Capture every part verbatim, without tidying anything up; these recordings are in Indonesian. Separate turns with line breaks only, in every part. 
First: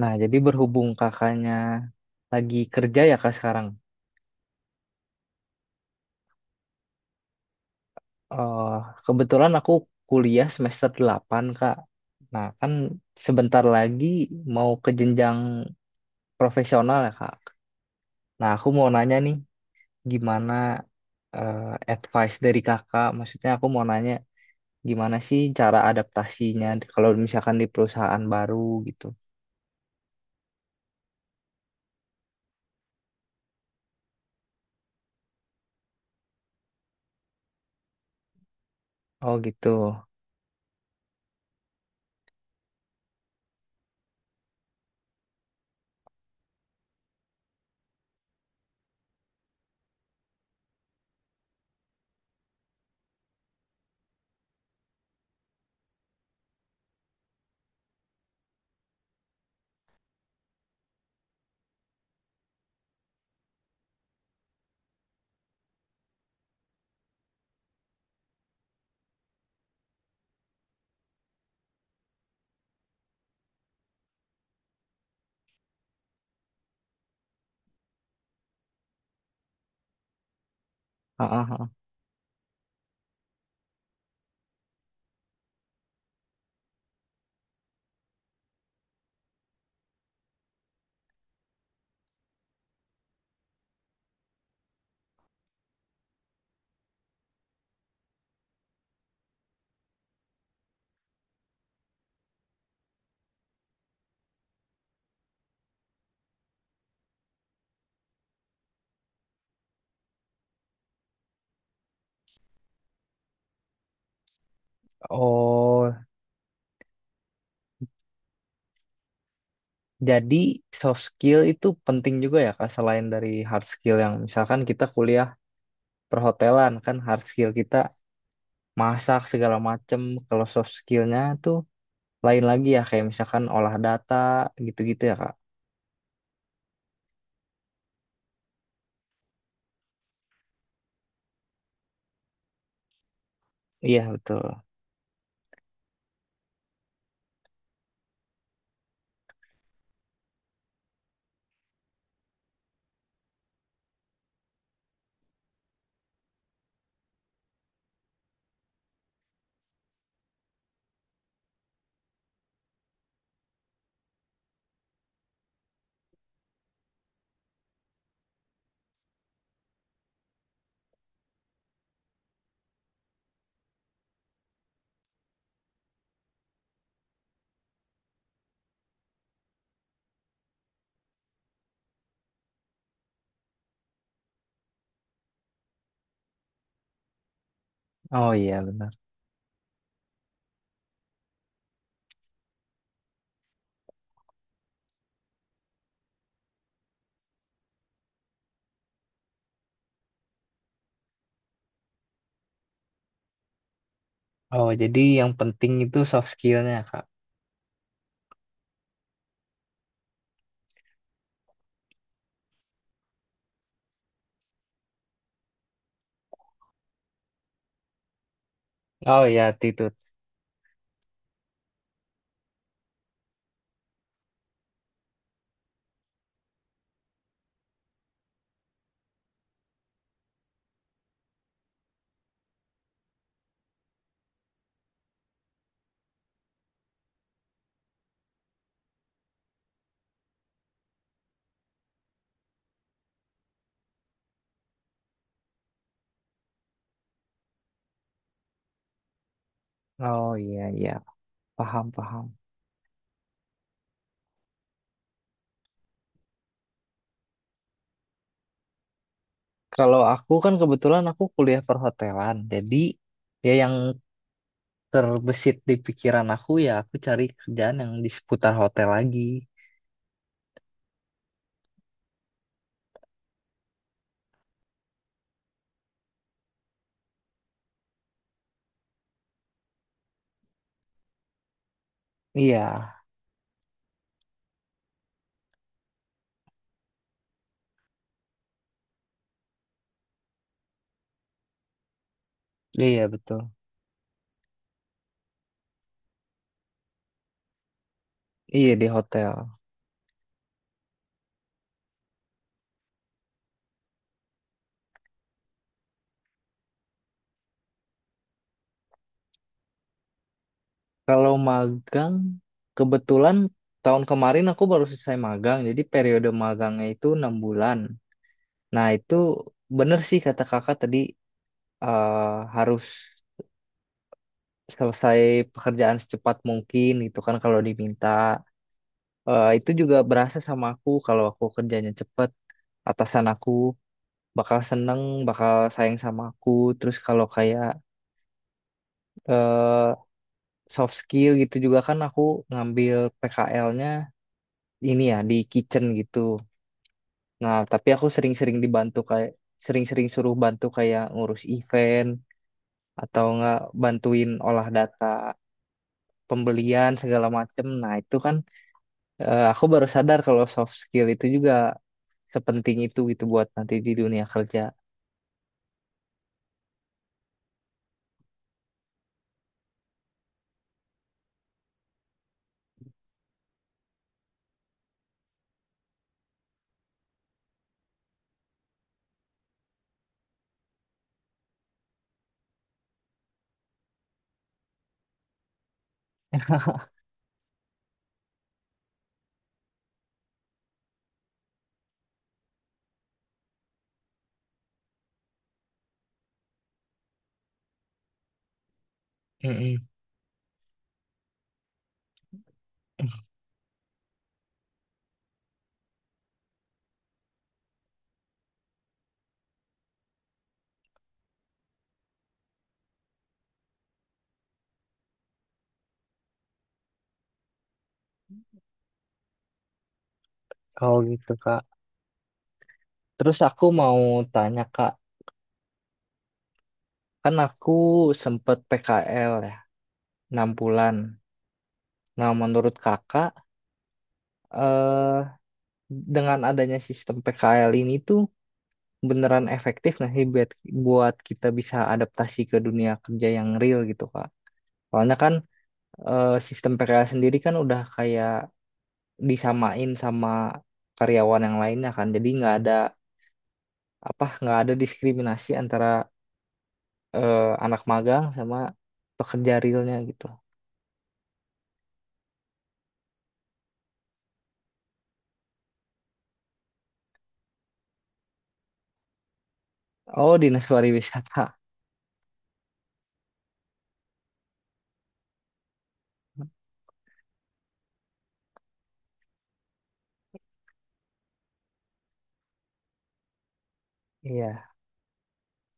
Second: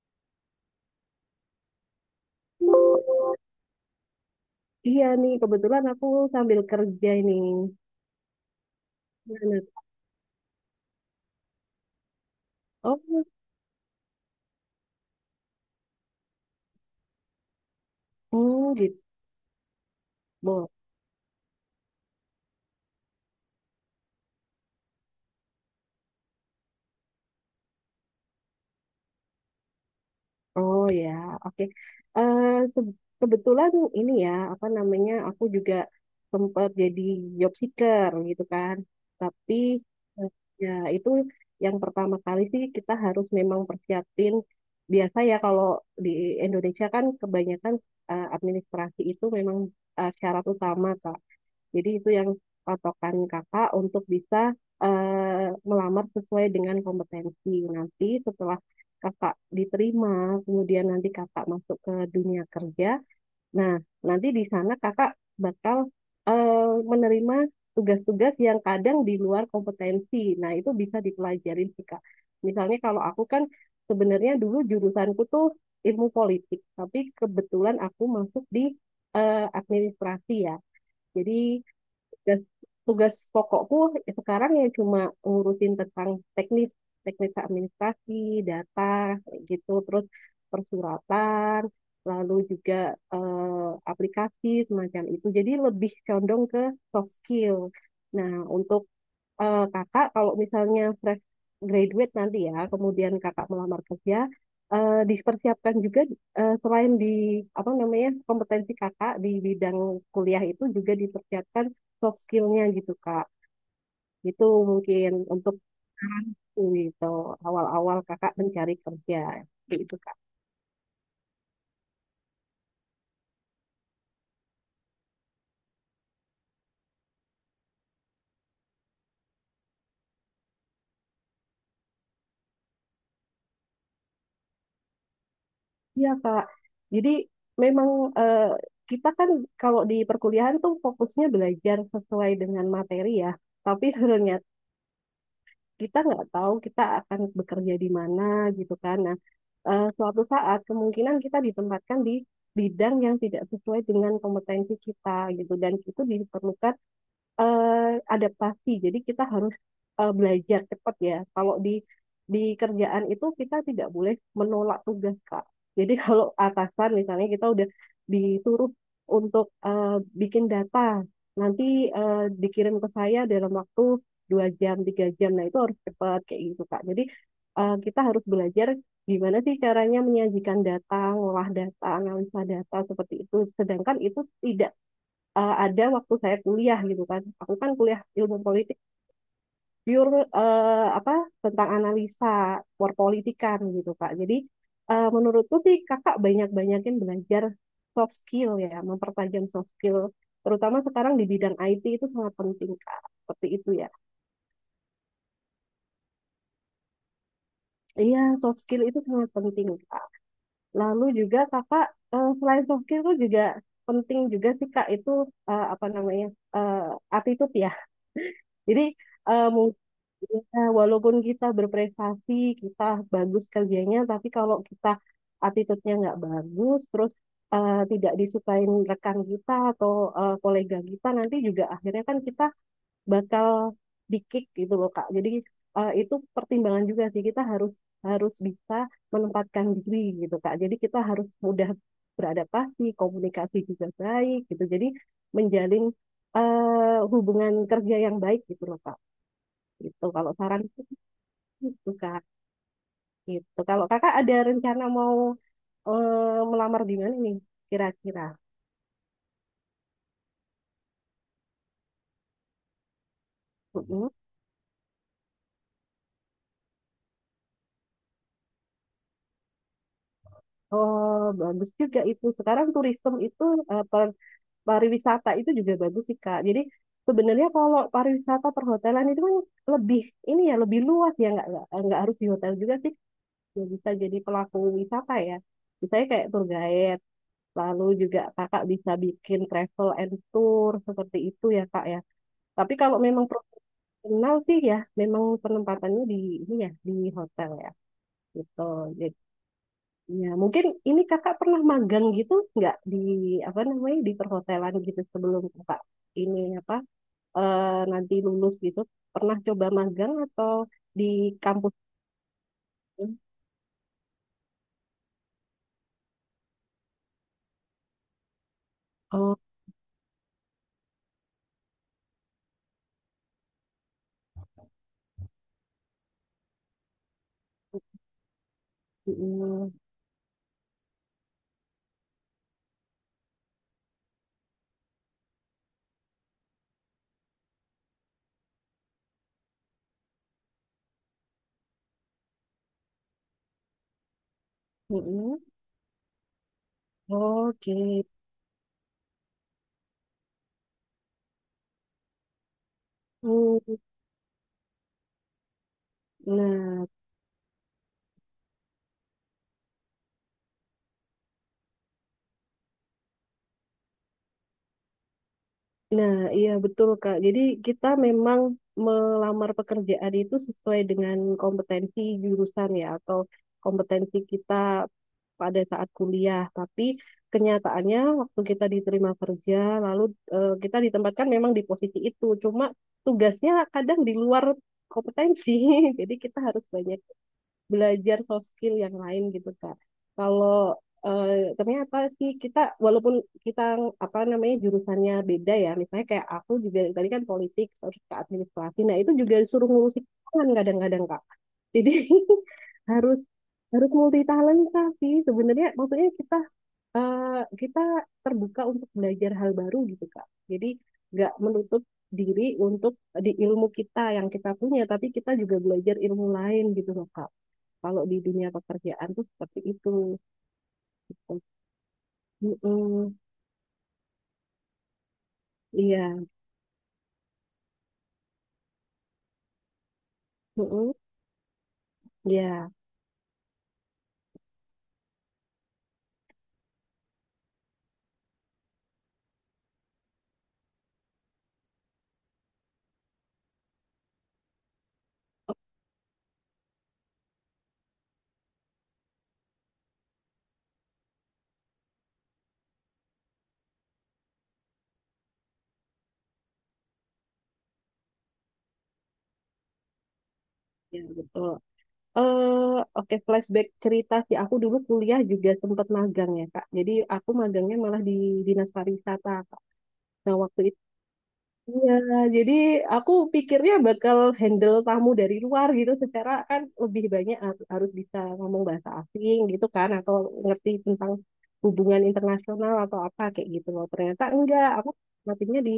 Nah, jadi berhubung kakaknya lagi kerja ya kak sekarang.
Iya nih, kebetulan aku sambil kerja ini.
Eh Kebetulan
Gimana?
aku kuliah semester delapan kak. Nah, kan
Oh,
sebentar lagi mau ke jenjang profesional ya kak. Nah, aku
oh
mau
gitu.
nanya nih gimana
Bo-
eh, advice dari kakak. Maksudnya aku mau nanya gimana sih cara adaptasinya kalau misalkan di perusahaan baru gitu.
Oh ya, oke. Eh, se- kebetulan ini ya, apa namanya, aku juga sempat jadi job seeker gitu kan.
Oh
Tapi
gitu.
eh, ya itu yang pertama kali sih kita harus memang persiapin. Biasa ya kalau di Indonesia kan kebanyakan eh, administrasi itu memang eh, syarat utama kan. Jadi itu yang patokan kakak untuk bisa eh, melamar sesuai dengan kompetensi. Nanti setelah kakak diterima, kemudian nanti kakak masuk ke dunia kerja. Nah, nanti di sana kakak bakal eh, menerima tugas-tugas yang kadang di luar kompetensi. Nah, itu bisa dipelajarin sih, Kak. Misalnya kalau aku kan sebenarnya dulu jurusanku tuh ilmu politik, tapi kebetulan aku masuk di eh, administrasi ya.
Ah, ah,
Jadi
ah.
tugas tugas pokokku ya sekarang ya cuma ngurusin tentang teknis teknis administrasi data kayak gitu terus persuratan lalu juga eh, aplikasi semacam itu jadi lebih condong ke soft skill. Nah, untuk eh, kakak kalau misalnya fresh graduate nanti ya, kemudian kakak melamar kerja, eh, dipersiapkan juga eh, selain di apa namanya kompetensi kakak di bidang kuliah itu juga dipersiapkan soft skillnya gitu kak. Itu mungkin untuk
Oh,
gitu awal-awal kakak mencari kerja gitu kak.
jadi soft skill itu penting juga ya Kak, selain dari hard skill yang misalkan kita kuliah perhotelan kan hard skill kita masak segala macem. Kalau soft skillnya tuh lain lagi ya kayak misalkan olah data gitu-gitu ya Kak.
Iya kak. Jadi memang eh, kita kan kalau di perkuliahan tuh fokusnya belajar sesuai dengan materi ya. Tapi
Iya
sebenarnya
betul.
kita nggak tahu kita akan bekerja di mana gitu kan. Nah, eh, suatu saat kemungkinan kita ditempatkan di bidang yang tidak sesuai dengan kompetensi kita gitu dan itu diperlukan eh, adaptasi. Jadi kita harus eh, belajar cepat ya. Kalau di di kerjaan itu kita tidak boleh menolak tugas, Kak. Jadi kalau atasan misalnya kita udah disuruh untuk eh, bikin data, nanti eh, dikirim ke saya dalam waktu dua jam, tiga jam. Nah itu harus cepat kayak gitu, Kak. Jadi eh, kita harus belajar gimana sih caranya menyajikan data, ngolah data, analisa data seperti itu. Sedangkan itu tidak eh, ada waktu saya kuliah gitu kan. Aku kan kuliah
Oh
ilmu
iya
politik
benar.
pure eh, apa tentang analisa perpolitikan gitu Kak. Jadi eh, menurutku sih Kakak banyak-banyakin belajar soft skill ya, mempertajam soft skill. Terutama sekarang di bidang I T itu sangat penting Kak. Seperti itu ya.
Oh jadi yang penting itu soft skillnya Kak.
Iya, soft skill itu sangat penting Kak. Lalu juga Kakak eh, selain soft skill itu juga penting juga sih Kak itu eh, apa namanya? eh, attitude ya. Jadi
Oh iya
eh, mungkin
attitude.
ya, walaupun kita berprestasi, kita bagus kerjanya, tapi kalau kita attitude-nya nggak bagus, terus eh, tidak disukain rekan kita atau eh, kolega kita, nanti juga akhirnya kan kita bakal di-kick gitu loh, Kak. Jadi eh, itu pertimbangan juga sih, kita harus harus bisa menempatkan diri gitu, Kak. Jadi kita harus mudah beradaptasi, komunikasi juga baik gitu. Jadi menjalin eh, hubungan kerja yang baik gitu loh, Kak. Gitu,
Oh
kalau
iya
saran.
iya paham
Gitu, Kak.
paham.
Gitu. Kalau kakak ada rencana mau eh, melamar di mana nih kira-kira?
Kalau aku kan kebetulan aku kuliah perhotelan jadi ya yang
Mm-mm.
terbesit di pikiran aku ya aku cari kerjaan yang di seputar hotel lagi.
Oh, bagus juga itu. Sekarang turisme itu, eh, per- pariwisata itu juga bagus sih, Kak. Jadi sebenarnya kalau pariwisata perhotelan itu kan lebih, ini ya, lebih luas ya. Nggak, nggak, nggak harus di hotel
Iya,
juga sih. Ya, bisa jadi pelaku wisata ya. Misalnya kayak tour guide. Lalu juga kakak bisa bikin travel and tour seperti itu ya, Kak ya. Tapi kalau
iya
memang
betul.
kenal sih ya, memang penempatannya di ini ya di hotel ya gitu.
Iya di
Jadi,
hotel.
ya mungkin ini kakak pernah magang gitu nggak di apa namanya di perhotelan gitu sebelum kakak ini apa eh, nanti lulus gitu pernah coba magang atau
Kalau
di kampus?
magang, kebetulan tahun kemarin aku baru selesai magang, jadi periode magangnya itu enam bulan. Nah itu
Oh,
bener sih kata kakak tadi eh, harus selesai pekerjaan secepat mungkin gitu kan kalau diminta. Eh, itu
mm,
juga berasa sama aku kalau aku kerjanya cepet atasan aku bakal seneng, bakal sayang sama aku. Terus kalau kayak eh, soft skill gitu juga kan aku ngambil P K L-nya
mm,
ini ya di
mm.
kitchen gitu. Nah,
Oke.
tapi aku sering-sering dibantu kayak sering-sering suruh bantu kayak ngurus event atau nggak
Hmm.
bantuin olah data
Nah.
pembelian segala macem. Nah, itu kan eh, aku baru sadar kalau soft skill itu juga sepenting itu gitu buat nanti di dunia kerja.
Nah, iya betul Kak. Jadi kita memang melamar pekerjaan itu sesuai dengan kompetensi jurusan ya atau kompetensi kita pada saat kuliah. Tapi kenyataannya waktu kita diterima kerja, lalu eh, kita ditempatkan memang di posisi itu. Cuma tugasnya kadang di luar kompetensi. Jadi kita harus banyak belajar soft skill yang lain gitu Kak. Kalau eh, ternyata sih kita walaupun kita apa namanya jurusannya beda ya, misalnya kayak aku juga tadi kan politik terus ke administrasi, nah itu juga disuruh
Mm-mm.
ngurusin tangan kadang-kadang Kak. Jadi harus harus multi talenta sih sebenarnya maksudnya kita eh, kita terbuka untuk belajar hal baru gitu Kak. Jadi nggak menutup diri untuk di ilmu kita yang kita punya, tapi kita juga belajar ilmu lain gitu loh Kak. Kalau di dunia pekerjaan tuh seperti itu.
Oh gitu Kak.
Mm-mm.
Terus aku mau tanya Kak,
Iya.
kan aku sempet P K L ya, enam
Mm-mm.
bulan. Nah,
Iya.
menurut Kakak, eh, dengan adanya sistem P K L ini tuh beneran efektif nggak sih buat, buat kita bisa adaptasi ke dunia kerja yang real gitu Kak? Soalnya kan
Oh,
eh, sistem P K L sendiri kan udah kayak disamain sama karyawan yang lainnya kan, jadi nggak ada apa, nggak ada diskriminasi antara eh, anak magang sama pekerja realnya gitu.
iya betul. Eh, oke flashback cerita sih. Aku dulu kuliah juga sempat magang ya Kak. Jadi aku magangnya malah di Dinas Pariwisata Kak. Nah
Oh,
waktu.
Dinas Pariwisata.
Iya, jadi aku pikirnya bakal handle tamu dari luar gitu secara kan lebih banyak har- harus bisa ngomong bahasa asing gitu kan atau ngerti tentang hubungan internasional atau apa kayak gitu loh. Ternyata enggak,
Iya.
aku matinya di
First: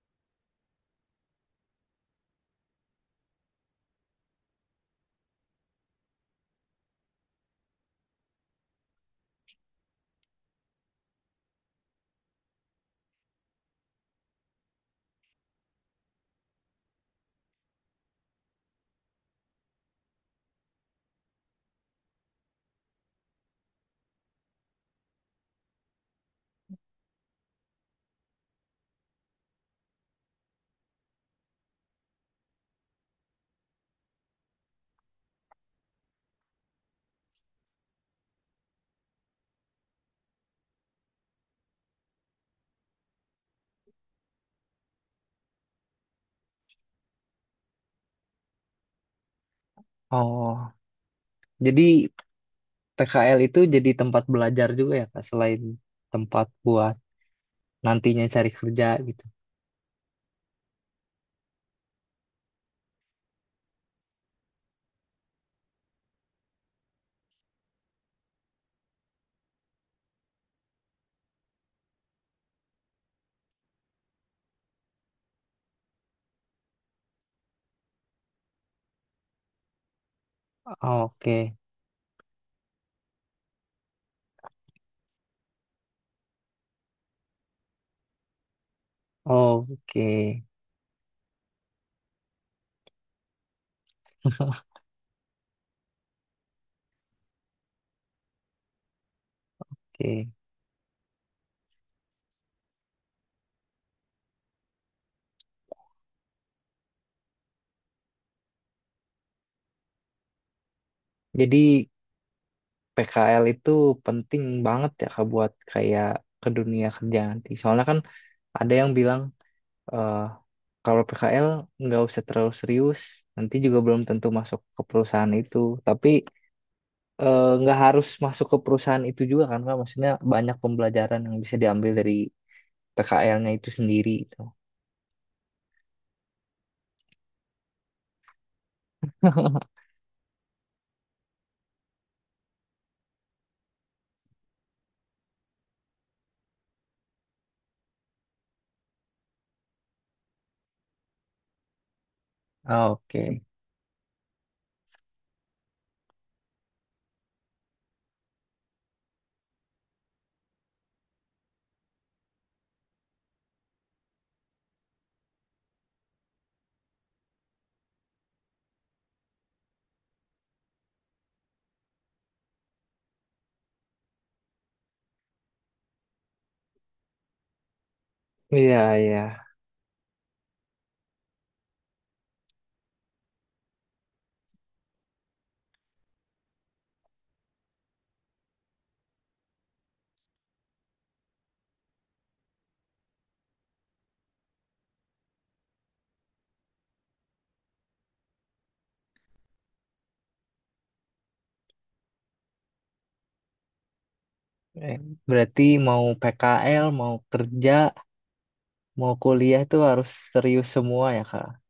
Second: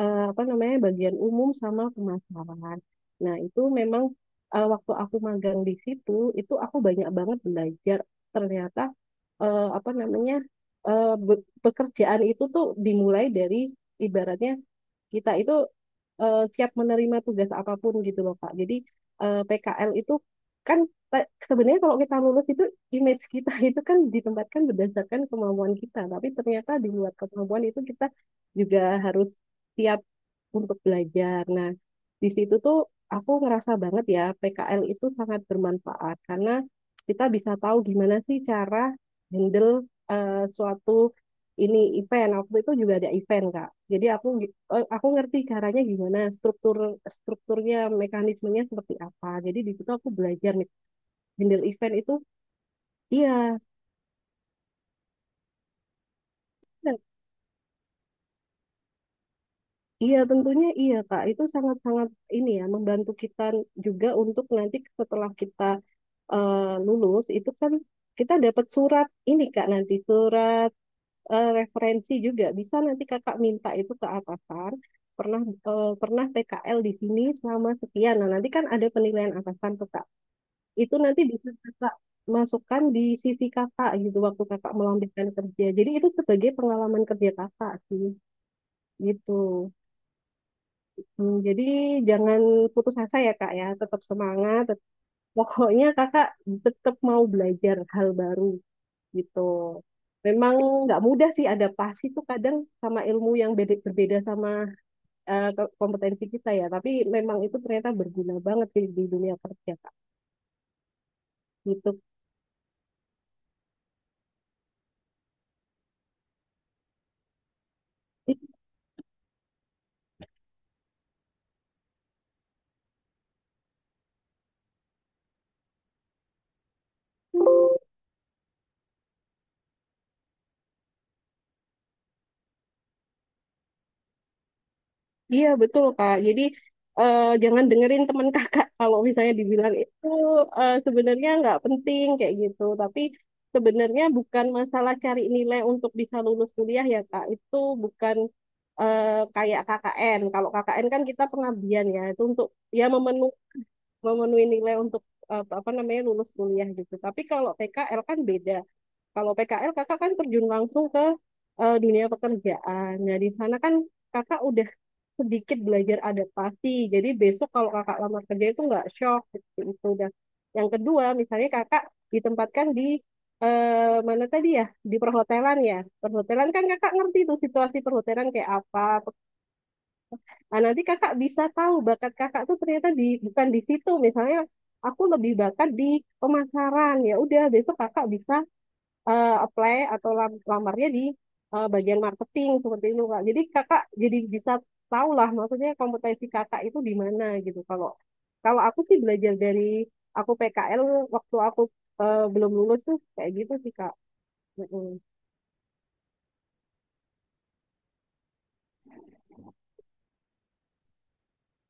eh, apa namanya bagian umum sama pemasaran. Nah, itu memang eh, waktu aku magang di situ itu aku banyak banget belajar ternyata eh, apa namanya eh, be- pekerjaan itu tuh dimulai dari ibaratnya kita itu eh, siap menerima tugas apapun gitu loh Kak. Jadi eh, P K L itu kan ta- sebenarnya kalau kita lulus itu image kita itu kan ditempatkan berdasarkan kemampuan kita, tapi ternyata di luar kemampuan itu kita juga harus siap untuk belajar. Nah, di situ tuh aku ngerasa banget ya P K L itu sangat bermanfaat karena kita bisa tahu gimana sih cara handle eh, suatu ini event. Waktu itu juga ada event, Kak. Jadi aku oh, aku ngerti caranya gimana, struktur strukturnya, mekanismenya seperti apa. Jadi di situ aku belajar nih,
Oh,
handle
jadi
event itu
P K L itu
iya,
jadi tempat belajar juga ya, Kak, selain tempat buat
dan
nantinya cari kerja gitu.
iya tentunya iya Kak. Itu sangat-sangat ini ya membantu kita juga untuk nanti setelah kita eh, lulus itu kan kita dapat surat ini Kak nanti surat eh, referensi juga bisa nanti Kakak minta itu ke atasan. pernah eh, pernah P K L di sini selama sekian. Nah, nanti kan ada penilaian atasan tuh Kak. Itu
Oh,
nanti bisa
oke.
kakak masukkan di sisi kakak gitu waktu kakak melamar kerja. Jadi itu sebagai pengalaman kerja kakak sih
Oh,
gitu.
oke.
Hmm, jadi jangan putus asa ya kak ya, tetap semangat. tet- Pokoknya kakak tetap mau belajar hal baru gitu.
Oke.
Memang nggak mudah sih adaptasi tuh kadang sama ilmu yang beda- berbeda sama eh, ke- kompetensi kita ya. Tapi memang itu ternyata berguna banget di, di dunia kerja kak.
Jadi
Gitu.
P K L itu penting banget ya Kak, buat kayak ke dunia kerja nanti. Soalnya kan ada yang bilang eh kalau P K L nggak usah terlalu serius, nanti juga belum tentu masuk ke perusahaan itu. Tapi eh, nggak harus masuk ke perusahaan itu juga kan Kak? Maksudnya banyak pembelajaran yang bisa diambil dari P K L-nya itu sendiri itu.
Iya betul Kak. Jadi eh, jangan dengerin teman kakak kalau misalnya dibilang itu eh, sebenarnya nggak penting kayak gitu. Tapi sebenarnya bukan masalah cari nilai untuk bisa lulus kuliah ya Kak. Itu bukan eh, kayak K K N. Kalau K K N kan kita pengabdian ya. Itu untuk ya memenu-
Oke.
memenuhi nilai untuk eh, apa namanya lulus kuliah gitu. Tapi kalau P K L kan beda. Kalau P K L kakak kan terjun langsung ke eh, dunia pekerjaan. Nah di sana kan kakak udah sedikit belajar adaptasi. Jadi besok kalau kakak lamar kerja itu nggak shock gitu, itu udah yang kedua misalnya kakak ditempatkan di eh, mana tadi ya di perhotelan ya perhotelan kan kakak ngerti tuh situasi perhotelan kayak
Iya,
apa.
iya.
Nah, nanti kakak bisa tahu bakat kakak tuh ternyata di bukan di situ misalnya aku lebih bakat di pemasaran ya udah besok kakak bisa eh, apply atau lam- lamarnya di eh, bagian marketing seperti itu kak. Jadi kakak jadi bisa tahu lah maksudnya kompetensi kakak itu di mana gitu. Kalau kalau aku sih belajar dari aku P K L waktu aku eh, belum lulus tuh kayak gitu sih kak.
Eh,
Mm-mm.
Berarti mau P K L, mau kerja, mau kuliah itu harus serius semua ya, Kak?